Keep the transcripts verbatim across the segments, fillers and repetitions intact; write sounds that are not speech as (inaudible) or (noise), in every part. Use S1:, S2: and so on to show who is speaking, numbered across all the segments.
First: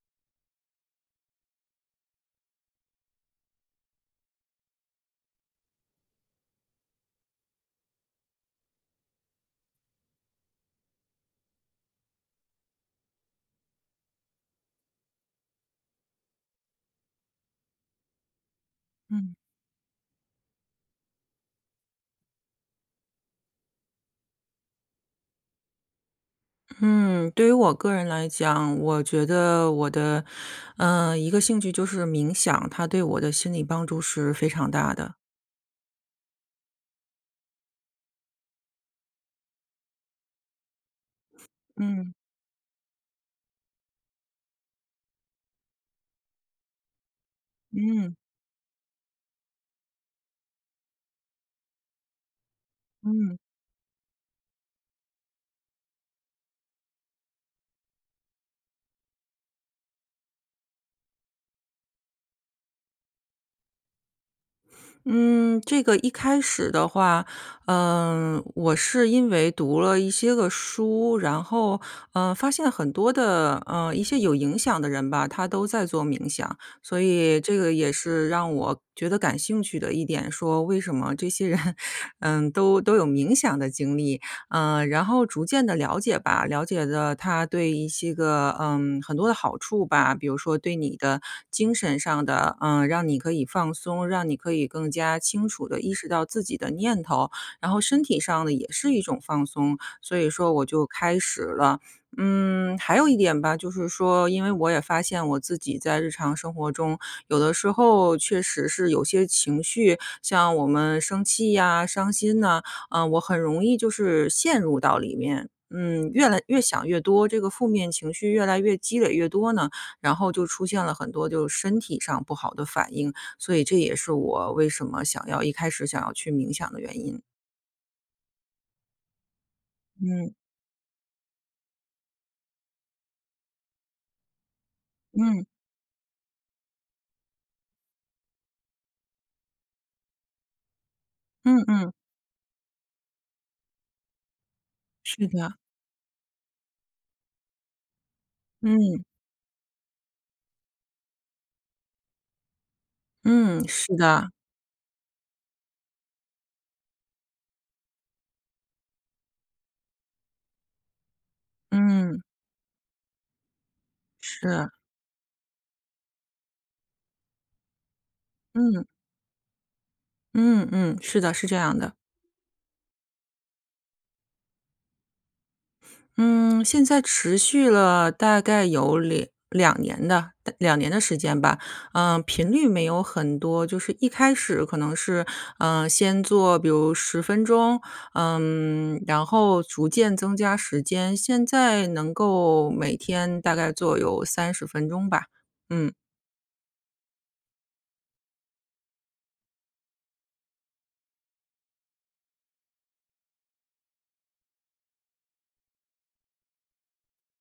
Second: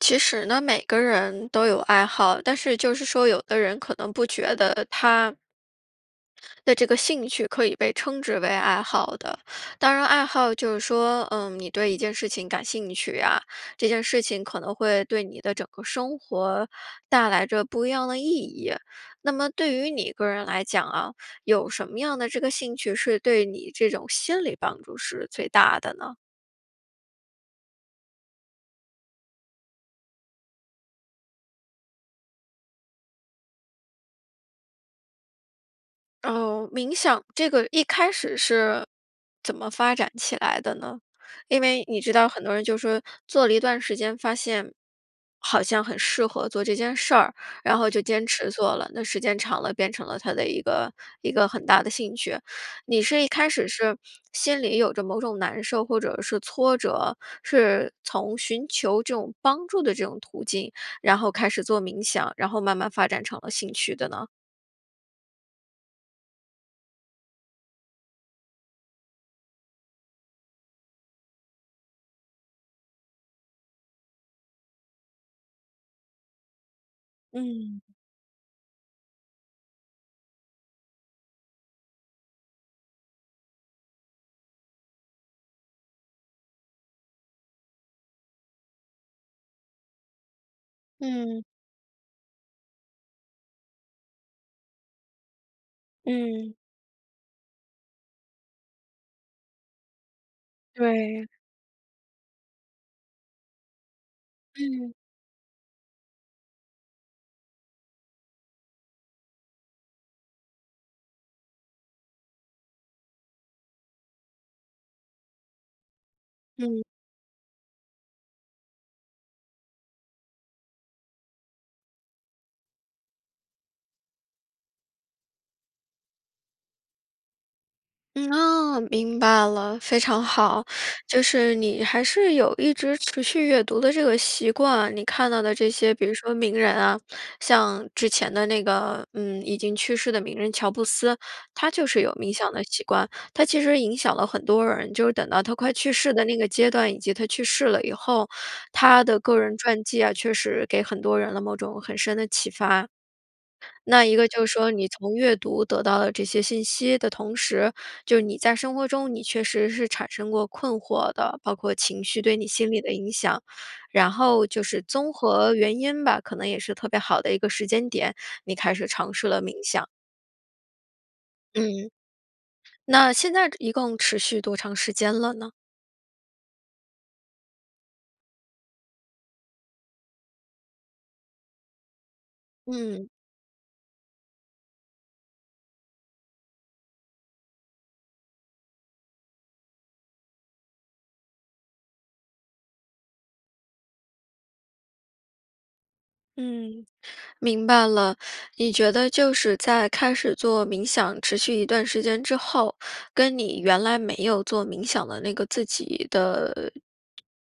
S1: 其实呢，每个人都有爱好。但是就是说有的人可能不觉得他的这个兴趣可以被称之为爱好的。当然爱好就是说，呃，你对一件事情感兴趣啊，这件事情可能会对你的整个生活带来着不一样的意义。那
S2: 嗯。
S1: 么对于你个人来讲啊，有什么样的这个兴趣是对你这种心理帮助是最大的呢？
S2: 嗯，对于我个人来讲，我觉得我的，呃，一个兴趣就是冥想，它对我的心理帮助是非常大的。
S1: 哦，冥想，这个一开始是，怎么发展起来的呢？因为你知
S2: 嗯。
S1: 道很多人就是说做了一段时间发现，好像很适合做这件事儿，然后就
S2: 嗯。
S1: 坚持做了。那时间长了变成了他的一个，一个很大的兴趣。你是一
S2: 嗯。
S1: 开始是心里有着某种难受或者是挫折，是从寻求这种帮助的这种途径，然后开始做冥想，然后慢慢发展成了兴趣的呢？
S2: 嗯，这个一开始的话，呃，我是因为读了一些个书，然后，呃，发现很多的，呃，一些有影响的人吧，他都在做冥想。所以这个
S1: 嗯。
S2: 也是让我觉得感兴趣的一点，说为什么这些人，嗯，都都有冥想的经历。呃，然后逐渐地了解吧，了解了它对一些个嗯，很多的好处吧。比如说对你的
S1: 嗯。
S2: 精神上的，呃，让你可以放松，让你可以更加清楚地意识到自
S1: 嗯。
S2: 己的念头。然后身体上的也是一种放松，所以说我就开
S1: 对。
S2: 始了。嗯，还有一点吧，就是说因为我也
S1: 嗯。
S2: 发现，我自己在日常生活中，有的时候确实是有些情绪，像我们生气呀、伤心呐，啊，我很容易就是陷入到里面，嗯，越来越
S1: 嗯。
S2: 想越多，这个负面情绪越来越积累越多呢，然后就出现了很多就身体上不好的反应，所以这也是我为什么想要一开始想要去冥想的原因。
S1: 嗯，啊，明白了。非常
S2: 嗯。
S1: 好，就是你还是有一直持续阅读的这个习惯，你看到
S2: 嗯。
S1: 的这些比如说名人啊，像之前的那个，嗯已经去世的名人乔布斯，
S2: 嗯
S1: 他就
S2: 嗯。
S1: 是有冥想的习惯，他其实影响了很多人，就是
S2: 是
S1: 等到他
S2: 的。
S1: 快去世的那个阶段，以及他去世了以后，
S2: 嗯。
S1: 他的个人传记啊确实给很多人了某种很深的启发。
S2: 嗯，是
S1: 那一个
S2: 的。
S1: 就说你从阅读得到了这些信息的同时，就你在生活中，你确实是产生过困惑的，包括情绪
S2: 嗯。
S1: 对你心理的影响，然后就
S2: 是。
S1: 是综合原因吧，可能也是特别好的一个时间点，你开始
S2: 嗯。
S1: 尝试了冥想。
S2: 嗯嗯，是的，是这样
S1: 嗯，
S2: 的。
S1: 那现在一共持续多长时间了呢？
S2: 嗯，现在持续了大概有两两年的两年的时间吧。呃，频率没有
S1: 嗯。
S2: 很多，就是一开始可能是，呃，先做比如十分钟，嗯，然后逐渐增加时间。现在能够每天大概做有三十分钟吧，嗯。
S1: 嗯，明白了。你觉得就是在开始做冥想持续一段时间之后，跟你原来没有做冥想的那个自己的，呃，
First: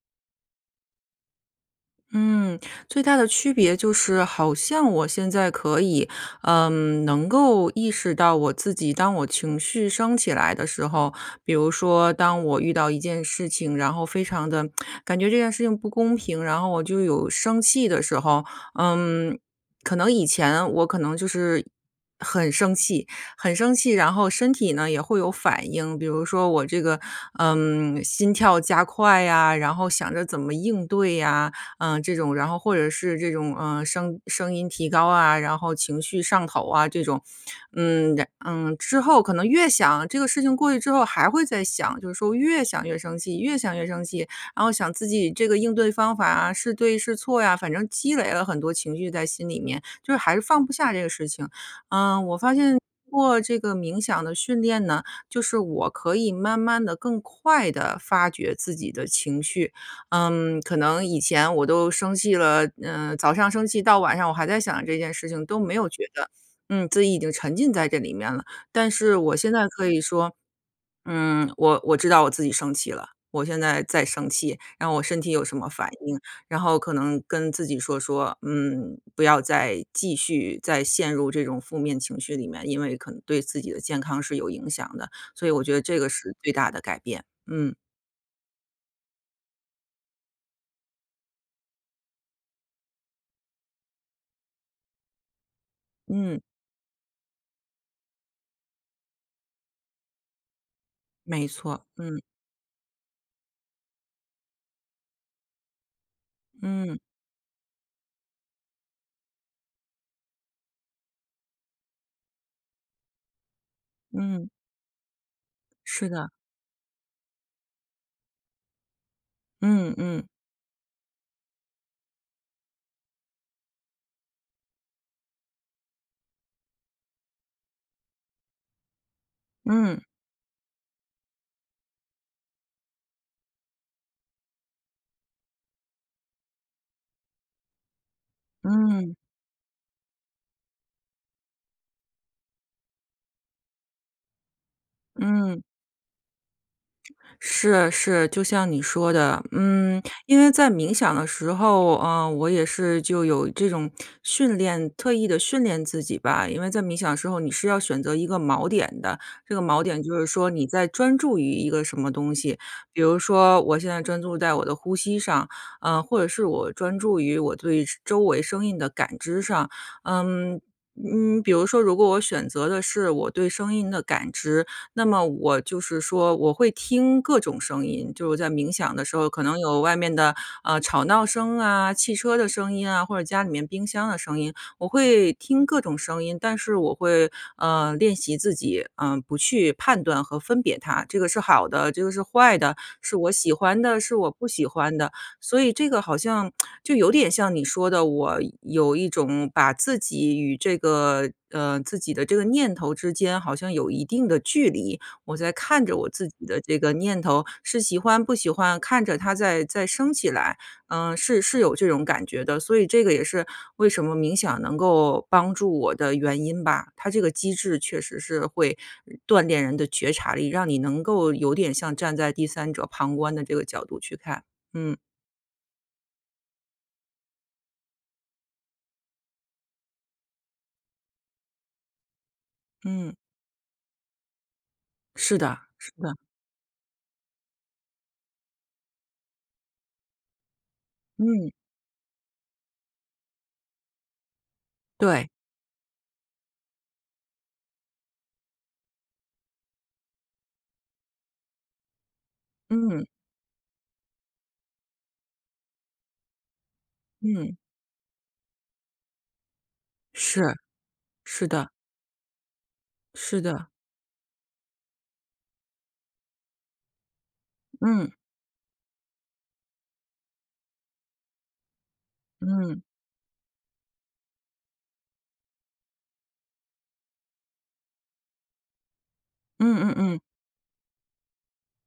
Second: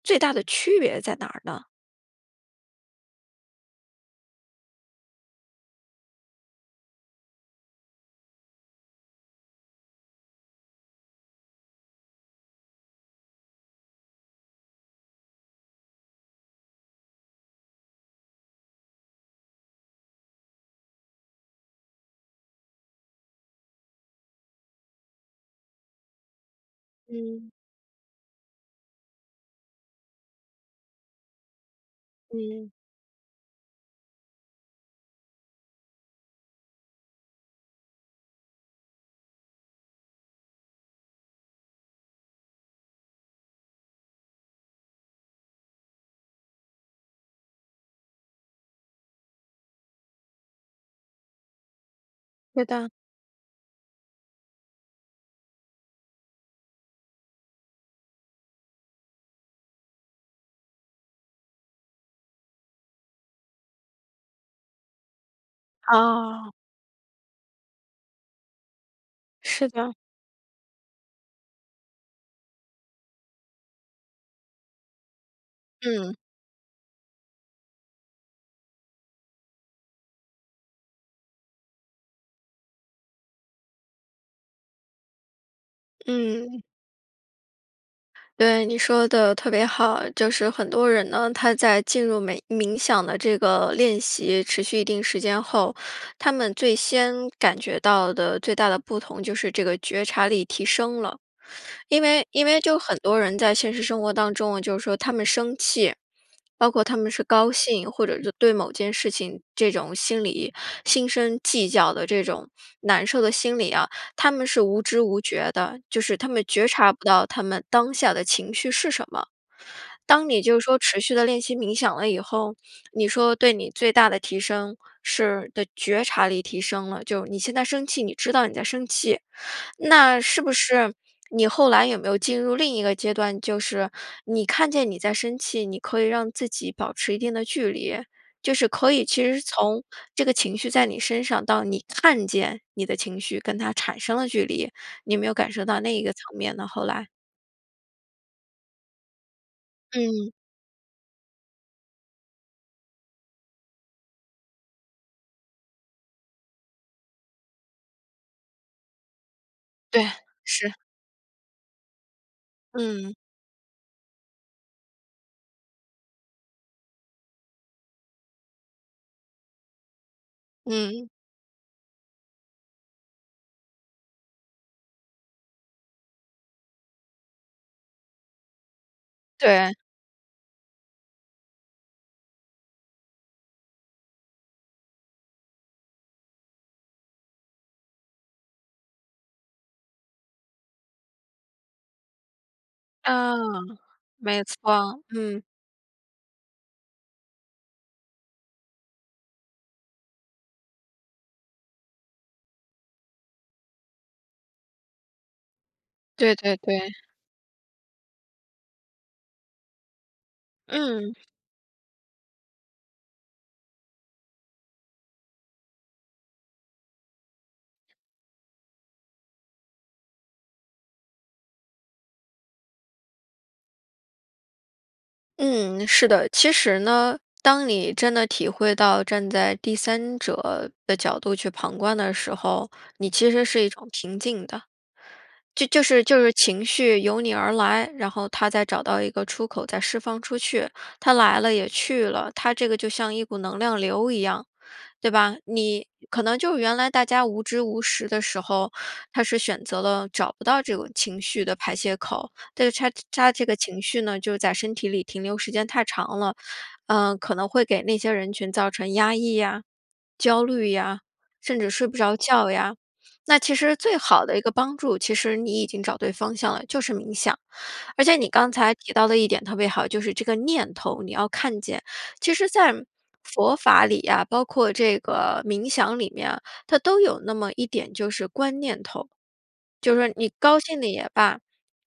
S1: 最大的区别在哪儿呢？
S2: 嗯，最大的区别就是好像我现在可以，嗯，能够意识到我自己，当我情绪升起来的时候，比如说当我遇到一件事情，然后非常地 (smacks lips) 感觉这件事情不公平，然后我就有生气的时候。嗯，可能以前我可能就是很生气，很生气然后身体呢也会有反应。比如说我这个，
S1: 嗯。
S2: 嗯，心跳加快呀，然后想着怎么应对呀，嗯，这种。然后
S1: 嗯。
S2: 或者是这种，呃，声声音提高啊，然后情绪上头啊这种。嗯，然嗯，之后可能越想，这个事情过去之后还会再想，就是说越想越生气，越想越生气。然后想自己这个应对方法啊，是对是错呀。反正积累了很多情绪在心里面，就是还是放不下这个事情。嗯，我发
S1: 对
S2: 现
S1: 的。
S2: 做这个冥想的训练呢，就是我可以慢慢地更快地发掘自己的情绪。嗯，可能以前我都生气了，呃，早上生气到晚上我还在想这件事情，都没有觉得，
S1: 哦。
S2: 嗯，自己已经沉浸在这里面了。但是我现在
S1: 是
S2: 可
S1: 的。
S2: 以说，嗯，我我知道我自己生气了，我现在在生气，然后我身体有什么反
S1: 嗯。
S2: 应，然后可能跟自己说说：“嗯，不要再继续再陷入这种负面情绪里面。“因为可能对自己的健康是有影响的。所以我觉得这个是最
S1: 嗯。
S2: 大的改变，嗯。
S1: 对，你说得特别好。就是很多人呢，他在进入每冥想的这个练习持续一定时间后，他
S2: 嗯。
S1: 们最先感觉到的最大的不同就是这个觉察力提升了。
S2: 没
S1: (inhales)
S2: 错，
S1: 因
S2: 嗯。
S1: 为因为就很多人在现实生活当中，就是说他们生气，包括
S2: 嗯。
S1: 他们是高兴，或者就对某件事情这种心理，心生计较的这种难受的心理啊，他们
S2: 嗯。
S1: 是无知无觉的，就
S2: 是
S1: 是他
S2: 的。
S1: 们觉察不到他们当下的情绪是什么。
S2: 嗯
S1: 当
S2: 嗯。
S1: 你就是说持续地练习冥想了以后，你说对你最大的提升是的觉察力提升了，就是你现在生气，你知道你在生气。
S2: 嗯。
S1: 那是不是你后来有没有进入另一个阶段，就是你看见你在生气，你可以让自己保持一定的距离？就是可以
S2: 嗯。
S1: 其实是从这个情绪在你身上，到你看见你的情绪跟它产生了距离。你有没有感
S2: 嗯。
S1: 受到那一个层面呢，后来？
S2: 是是，就像你说的。嗯，
S1: 嗯。
S2: 因为在冥想的时候，呃，我也是就有这种训练特意地训练自己吧。因为在冥想的时候你是要选择一个锚点的，这个锚点
S1: 对，
S2: 就是说你
S1: 是。
S2: 在专注于一个什么东西。比
S1: 嗯。
S2: 如说我现在专注在我的呼吸上，呃，或者是我专注于我对周周围声音的感知上。嗯，
S1: 嗯。
S2: 嗯，比如说如果我选择的是，我对声音的感知，那么我就是说我会听各种声音，就是我在冥想的时候可能
S1: 对。
S2: 有外面的，呃，吵闹声啊、汽车的声音啊，或者家里面冰箱的声音。我会听各种声音，但是我会，呃，练习自己，呃，不去判断和分别它，这个是好的，这个是坏的，是我
S1: 嗯，
S2: 喜欢的，是我
S1: 没
S2: 不喜欢
S1: 错，
S2: 的。
S1: 嗯。
S2: 所以这个好像 (smacks lips) 就有点像你说的，我有一种把自己与这个，呃，自己的这个念头之间好像有一定的距离，我在看着我自
S1: 对
S2: 己
S1: 对
S2: 的这
S1: 对。
S2: 个念头，是喜欢不喜欢，看着它在在升起来，
S1: 嗯。
S2: 呃，是是有这种感觉的。所以这个也是为什么冥想能够帮助我的原因吧，它这个机制确实是会，嗯，锻炼人的觉察力，让你能够有点像站在第三者旁观的这个角度去看，嗯。
S1: 嗯，是的。其实呢，当你真的体会到站在第三者的角度去旁观的时候，你
S2: 嗯。
S1: 其实是一种平静的。
S2: 是的，
S1: 就就
S2: 是
S1: 是
S2: 的。
S1: 就是情绪由你而来，然后它再找到一个出口再释放出去，它来
S2: 嗯。
S1: 了也去了。它这个就像一股能量流一样，对
S2: 对。
S1: 吧？你可能就原来大家无知无识的时候，它是选择了找不到这种情绪的排泄口，但是它
S2: 嗯。
S1: 它这个情绪呢，就在身体里停留时间太长了，呃，可能
S2: 嗯。
S1: 会给那些人群造成压抑呀、
S2: 是，
S1: 焦虑呀，
S2: 是
S1: 甚至
S2: 的。
S1: 睡不着觉呀。那
S2: 是
S1: 其
S2: 的。
S1: 实最好的一个帮助，其实你已经找对方向了，就是冥想。而
S2: 嗯。
S1: 且你刚才提到的一点特别好，就是这个念头，你要看见。其实在，
S2: 嗯。
S1: 佛法里啊，包括这个冥想里面啊，它都有那么一点就是观念头。
S2: 嗯嗯
S1: 就是说
S2: 嗯。
S1: 你高兴的也罢，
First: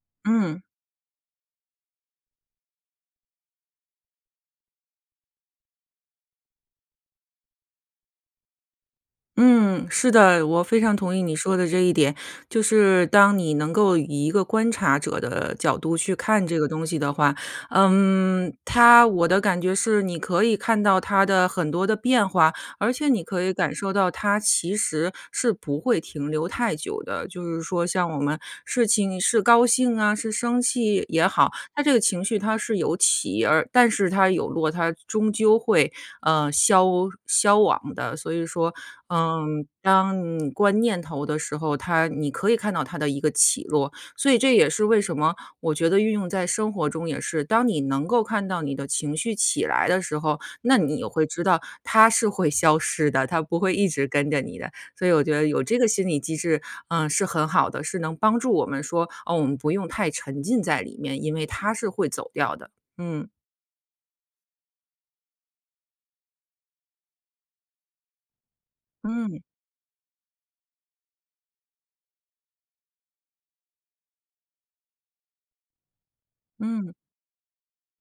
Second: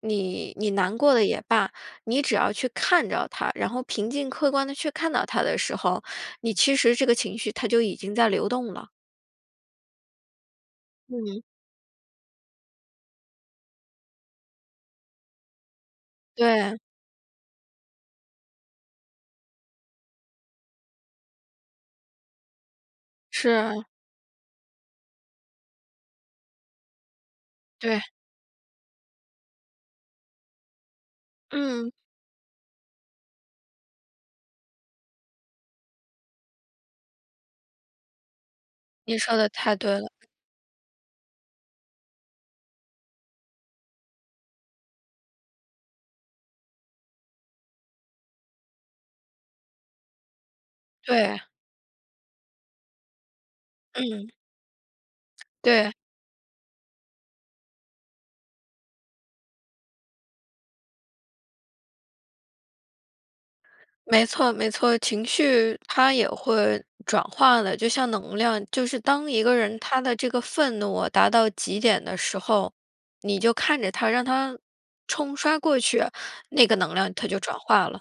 S1: 你
S2: 嗯。
S1: 你难过的也罢，你只要去看着它，然后平静客观地去看到它的时候，你其实这个情绪它就已经在流动了。
S2: 嗯，是的，我非常同意你
S1: 嗯。
S2: 说的这一点。就是当你能够以一个观察者的角度去看这个
S1: 对。
S2: 东西的话，嗯，它我的感觉是你可以看到它的很多的变化，而且你可以感
S1: 是。
S2: 受到它其实是不会停留太久的。就是说
S1: 对。
S2: 像我们事情是高兴啊，是生气也好，它
S1: 嗯。
S2: 这个情绪它是有起而，但是它有落，它终究会，嗯，消消亡的。所以说，
S1: 你说得
S2: 嗯，
S1: 太对
S2: 当
S1: 了。
S2: 嗯观念头的时候，它你可以看到它的一个起落，所以这也是为什么，我觉得运用在生活中也是，当你能够看到你的情绪起来的时候，那你也会
S1: 对。
S2: 知道它是会消失的，它不会一直
S1: 嗯。
S2: 跟着你的。所以我觉得
S1: (smacks lips)
S2: 有这个
S1: 对。
S2: 心理机制，呃，是很好的，是能帮助我们说，哦，我们不用太沉浸在里面，因为它是会走掉的，嗯。
S1: 没错没错，情绪它也会转化的，就像能量就是当
S2: 嗯。
S1: 一个人他的这个愤怒啊达到极点的时候，你就看着它，让它冲刷过去，那个
S2: 嗯。
S1: 能量它就转化了。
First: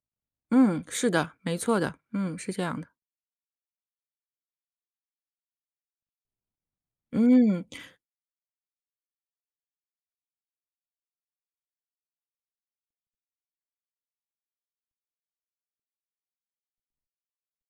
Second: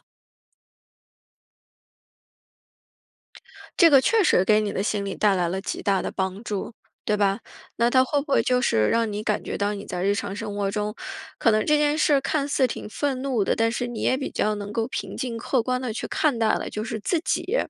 S2: 嗯，是的，没错的，嗯，是这样的。
S1: (smacks lips) 这个确实给你的心理带来了极大的帮助，对吧？
S2: 嗯。
S1: 那它会不会就是让你感觉到你在日常生活中，可能这件事看似挺愤怒的，但是你也比较能够平静客观地去看待了，就是自己知道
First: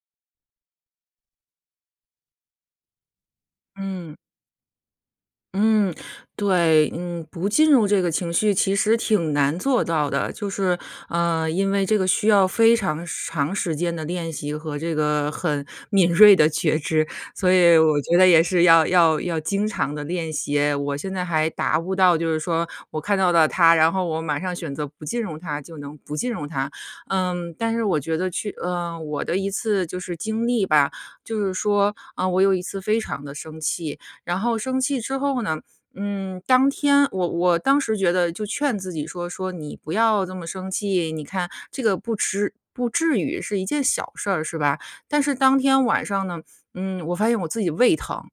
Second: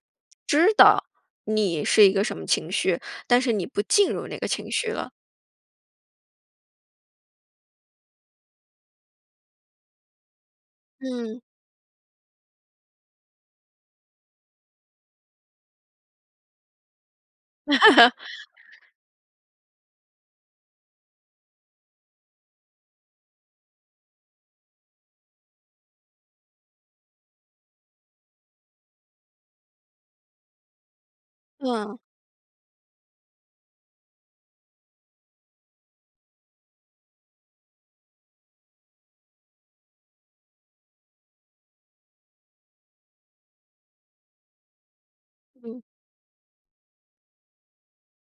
S1: 你是一个什么情绪，但是你不进
S2: 嗯。
S1: 入那个情绪了？
S2: 嗯，对，嗯，不进入这个情绪其实挺难做到的，就是，
S1: 嗯。
S2: 呃，因为这个需要非常长时间的练习和这个很敏锐的觉知，所以我
S1: (laughs)
S2: 觉得也是要要要经常地练习，我现在还达不到，就是说我看到了它，然后我马上选择不进入它就能不进入它。嗯，但是我觉得去呃，我的一次就是经历吧，就是说，
S1: 哇。
S2: 嗯，我有一次非常地生气，然后生气之后呢，嗯，当天我我当时觉得就劝自己说说：“你不要这么生气，你看这个不痴不至于，是一件小事儿是吧？”但是当
S1: 嗯。
S2: 天晚上呢，嗯，我发现我自己胃疼。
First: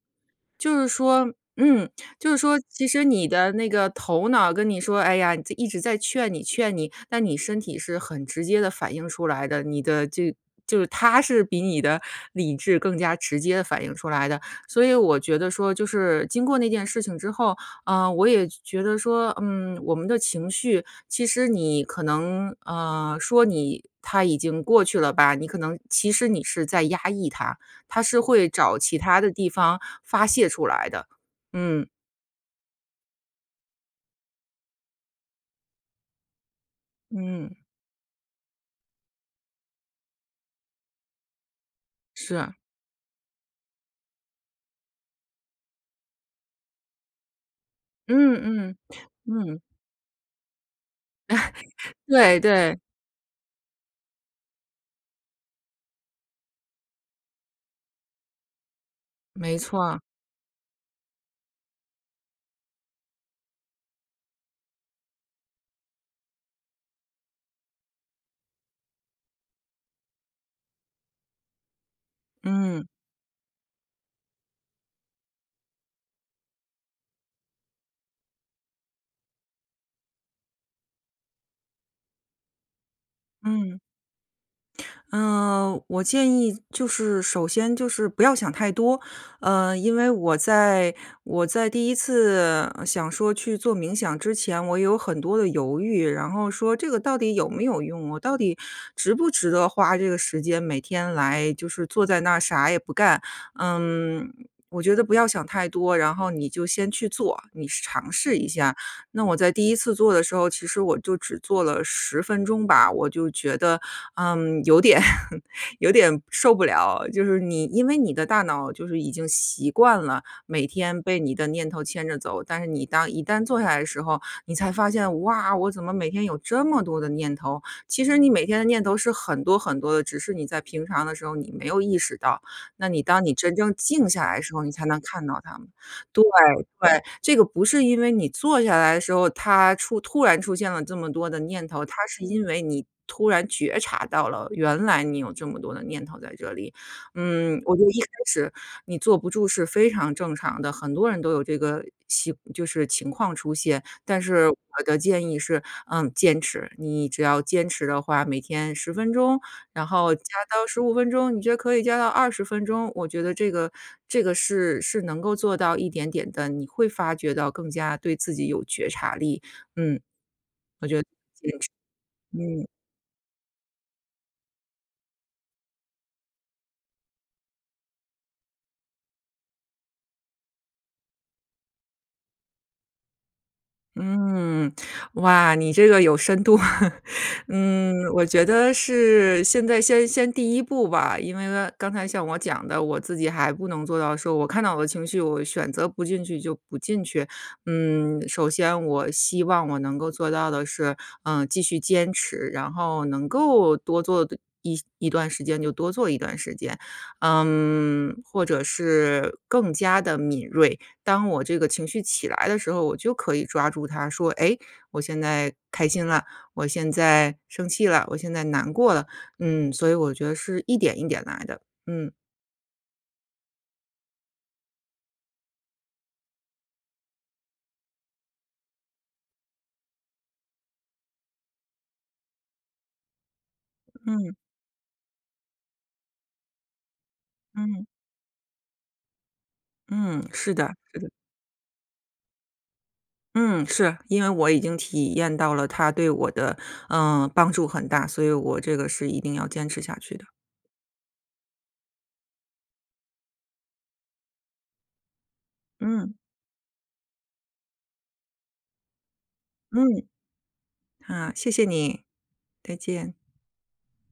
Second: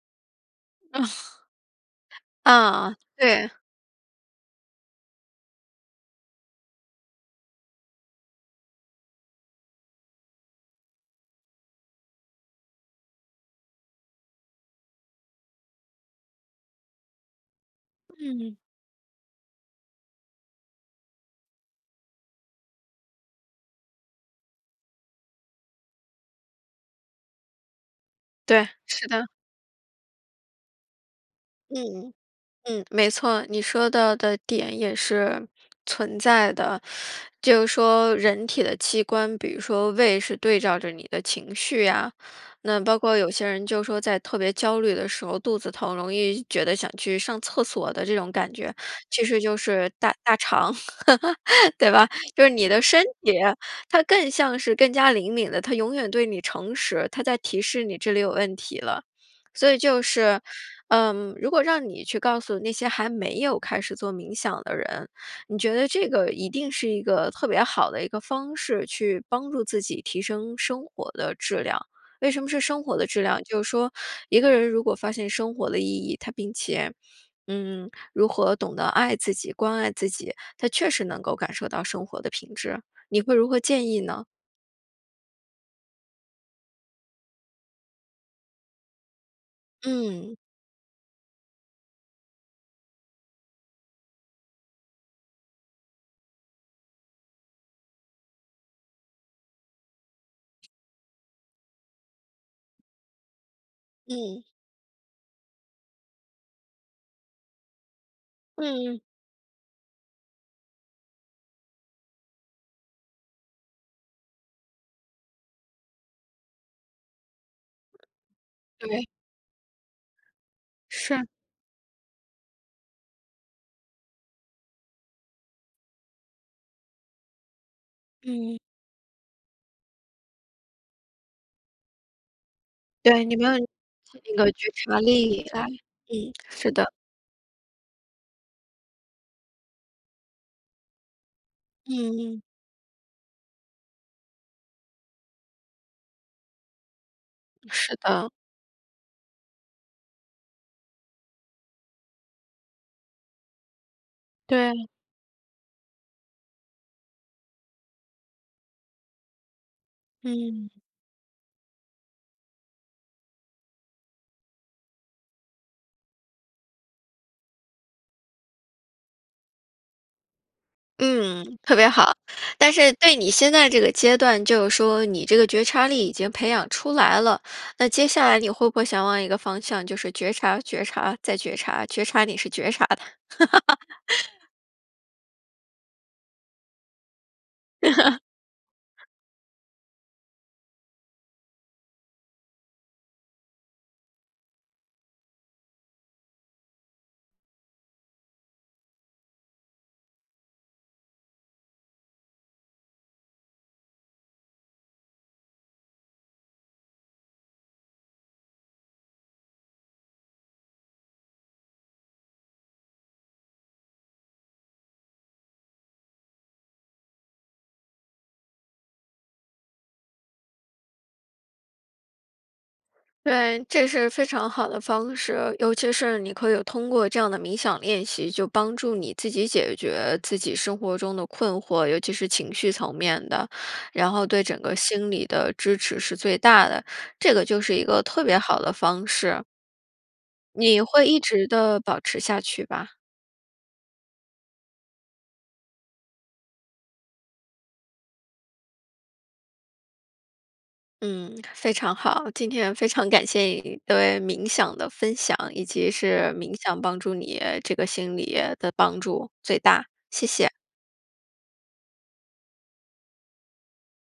S2: 就是
S1: 嗯，
S2: 说嗯，就是说其
S1: 啊，
S2: 实你
S1: 对。
S2: 的那个头脑跟你说，哎呀，在一直在劝你劝你，那你身体是很直接地反应出来的，你的这就是它是比你的理智更加直接地反应出来的。所以我觉得说就是，经过那件事情之后，啊，我也
S1: 嗯。
S2: 觉得说，嗯，我们的情绪，其实你可能，呃，说你它已经过去了吧，你可能其实你是在压抑它，它是会
S1: 对，
S2: 找其
S1: 是
S2: 它
S1: 的。
S2: 的地方发泄出来的，嗯。
S1: 嗯，嗯，没错。你说到的点也是存在的。
S2: 嗯。
S1: 就是说人体的器官，比如说胃是对照着你的情绪呀，
S2: 是。
S1: 那包括有些人就是说在特别焦虑的时候，肚子疼容易觉得想去上厕所的这种感
S2: 嗯，
S1: 觉，
S2: 嗯，
S1: 其实就
S2: 嗯。
S1: 是大大肠，(laughs) 对
S2: (laughs)
S1: 吧？
S2: 对，
S1: 就是你
S2: 对。
S1: 的身体，它更像是更加灵敏的，它永远对你诚实，它在提示你这里有问题了。
S2: 没
S1: 所以
S2: 错。
S1: 就是，嗯，如果让你去告诉那些还没有开始做冥想的人，你觉得这个一定是一个特别好的一个方式去帮助自己提升生活的质量。为什么是生
S2: 嗯。
S1: 活的质量，就是说一个人如果发现生活的意义，他并且，嗯，如何懂得爱自己，关爱自己，他确实能够感受到生活的品质。你会如何
S2: 嗯。
S1: 建议呢？
S2: 呃，我建议就是首先就是不要想太多，呃，因为我
S1: 嗯。
S2: 在我在第一次想说去做冥想之前，我有很多的犹豫，然后说这个到底有没有用，我到底值不值得花这个时间每天来就是坐在那儿啥也不干？嗯，
S1: 嗯。
S2: 我觉得不要想太多，然后你就先去做，你试尝试一下。
S1: 嗯。
S2: 那我在第一次做的时候，其实我就只做了十分钟吧，我就觉得，嗯，有点有点受不了，就是你因为你的大脑就是
S1: 对。
S2: 已经习惯了，每天被
S1: 是。
S2: 你的念头牵着走，但是你当一旦坐下来的时候，你才发现：“哇，我怎么每天有这么多的念头？”其实你每
S1: 嗯。
S2: 天的念头是很多很多的，只是你在平常的时候你没有意识到，那你
S1: 对，
S2: 当你
S1: 你没有
S2: 真正静下来的
S1: 那个
S2: 时
S1: (unintelligible)
S2: 候，
S1: 觉
S2: 你才
S1: 察
S2: 能看到
S1: 力
S2: 它
S1: 在，
S2: 们。对，
S1: 嗯，是的。
S2: 对，这个不是因为你坐下来的时候，它出突然出现了这么多的念头，它
S1: 嗯
S2: 是
S1: 嗯。
S2: 因为你突然觉察到了原来你有这么多的念头在这里。嗯，我觉得
S1: 是
S2: 一开
S1: 的。
S2: 始你坐不住是非常正常的，很多人都有这个习就是情况出现，但是我
S1: 对。
S2: 的建议是，嗯，坚持。你只要坚持的话，每天十分钟，然后加到
S1: 嗯。
S2: 十五分钟，你觉得可以加到二十分钟，我觉得这个这个是是能够做到一点点地，你会发觉到更加对自己有觉察力，嗯。我觉得
S1: 嗯，特别好。
S2: 坚持，嗯。
S1: 但是对你现在这个阶段，就是说你这个觉察力已经培养出来了，那接下来你会不会想往一个方向，就是觉察、觉察、再觉察，觉察你是觉察的。(laughs)
S2: 嗯，哇，你这个有深度。(laughs) 嗯，
S1: (laughs)
S2: 我觉得是现在先先第一步吧，因为刚才像我讲的，我自己还不能做到说我看到我的情绪，我选择不进去就不进去。嗯，首先我希望我能够做到的是，呃，继续坚持，然后能够多做的一一段时间就多做一段时间。嗯，或者是更加地敏锐，当我这个情绪起来的时候，我就可以抓住它说：“诶，我现在开心了，我现在生气了，我现在难过了。“嗯，所以我觉得是一点一点来的，嗯。
S1: 对，这是非常好的方式，尤其是你可以通过这样的冥想练习，就帮助你自己解决自己生活中的困惑，尤其是情绪层面的，然后
S2: 嗯。
S1: 对整个心理的支持是最大的，这个就是一
S2: 嗯。
S1: 个特别好的方式。
S2: 嗯，是的。
S1: 你会
S2: 是。
S1: 一直地保持下去吧？
S2: 嗯，是，因为我已经体验到了它对我的，呃，帮助很大，所以我这个是一定要坚持下去的。
S1: 嗯，非常好，今天非常感谢你对冥想的分享，以及
S2: 嗯。
S1: 是冥想帮助你这个心理的帮助最大，
S2: 嗯。
S1: 谢谢。
S2: 啊，谢谢你，再见。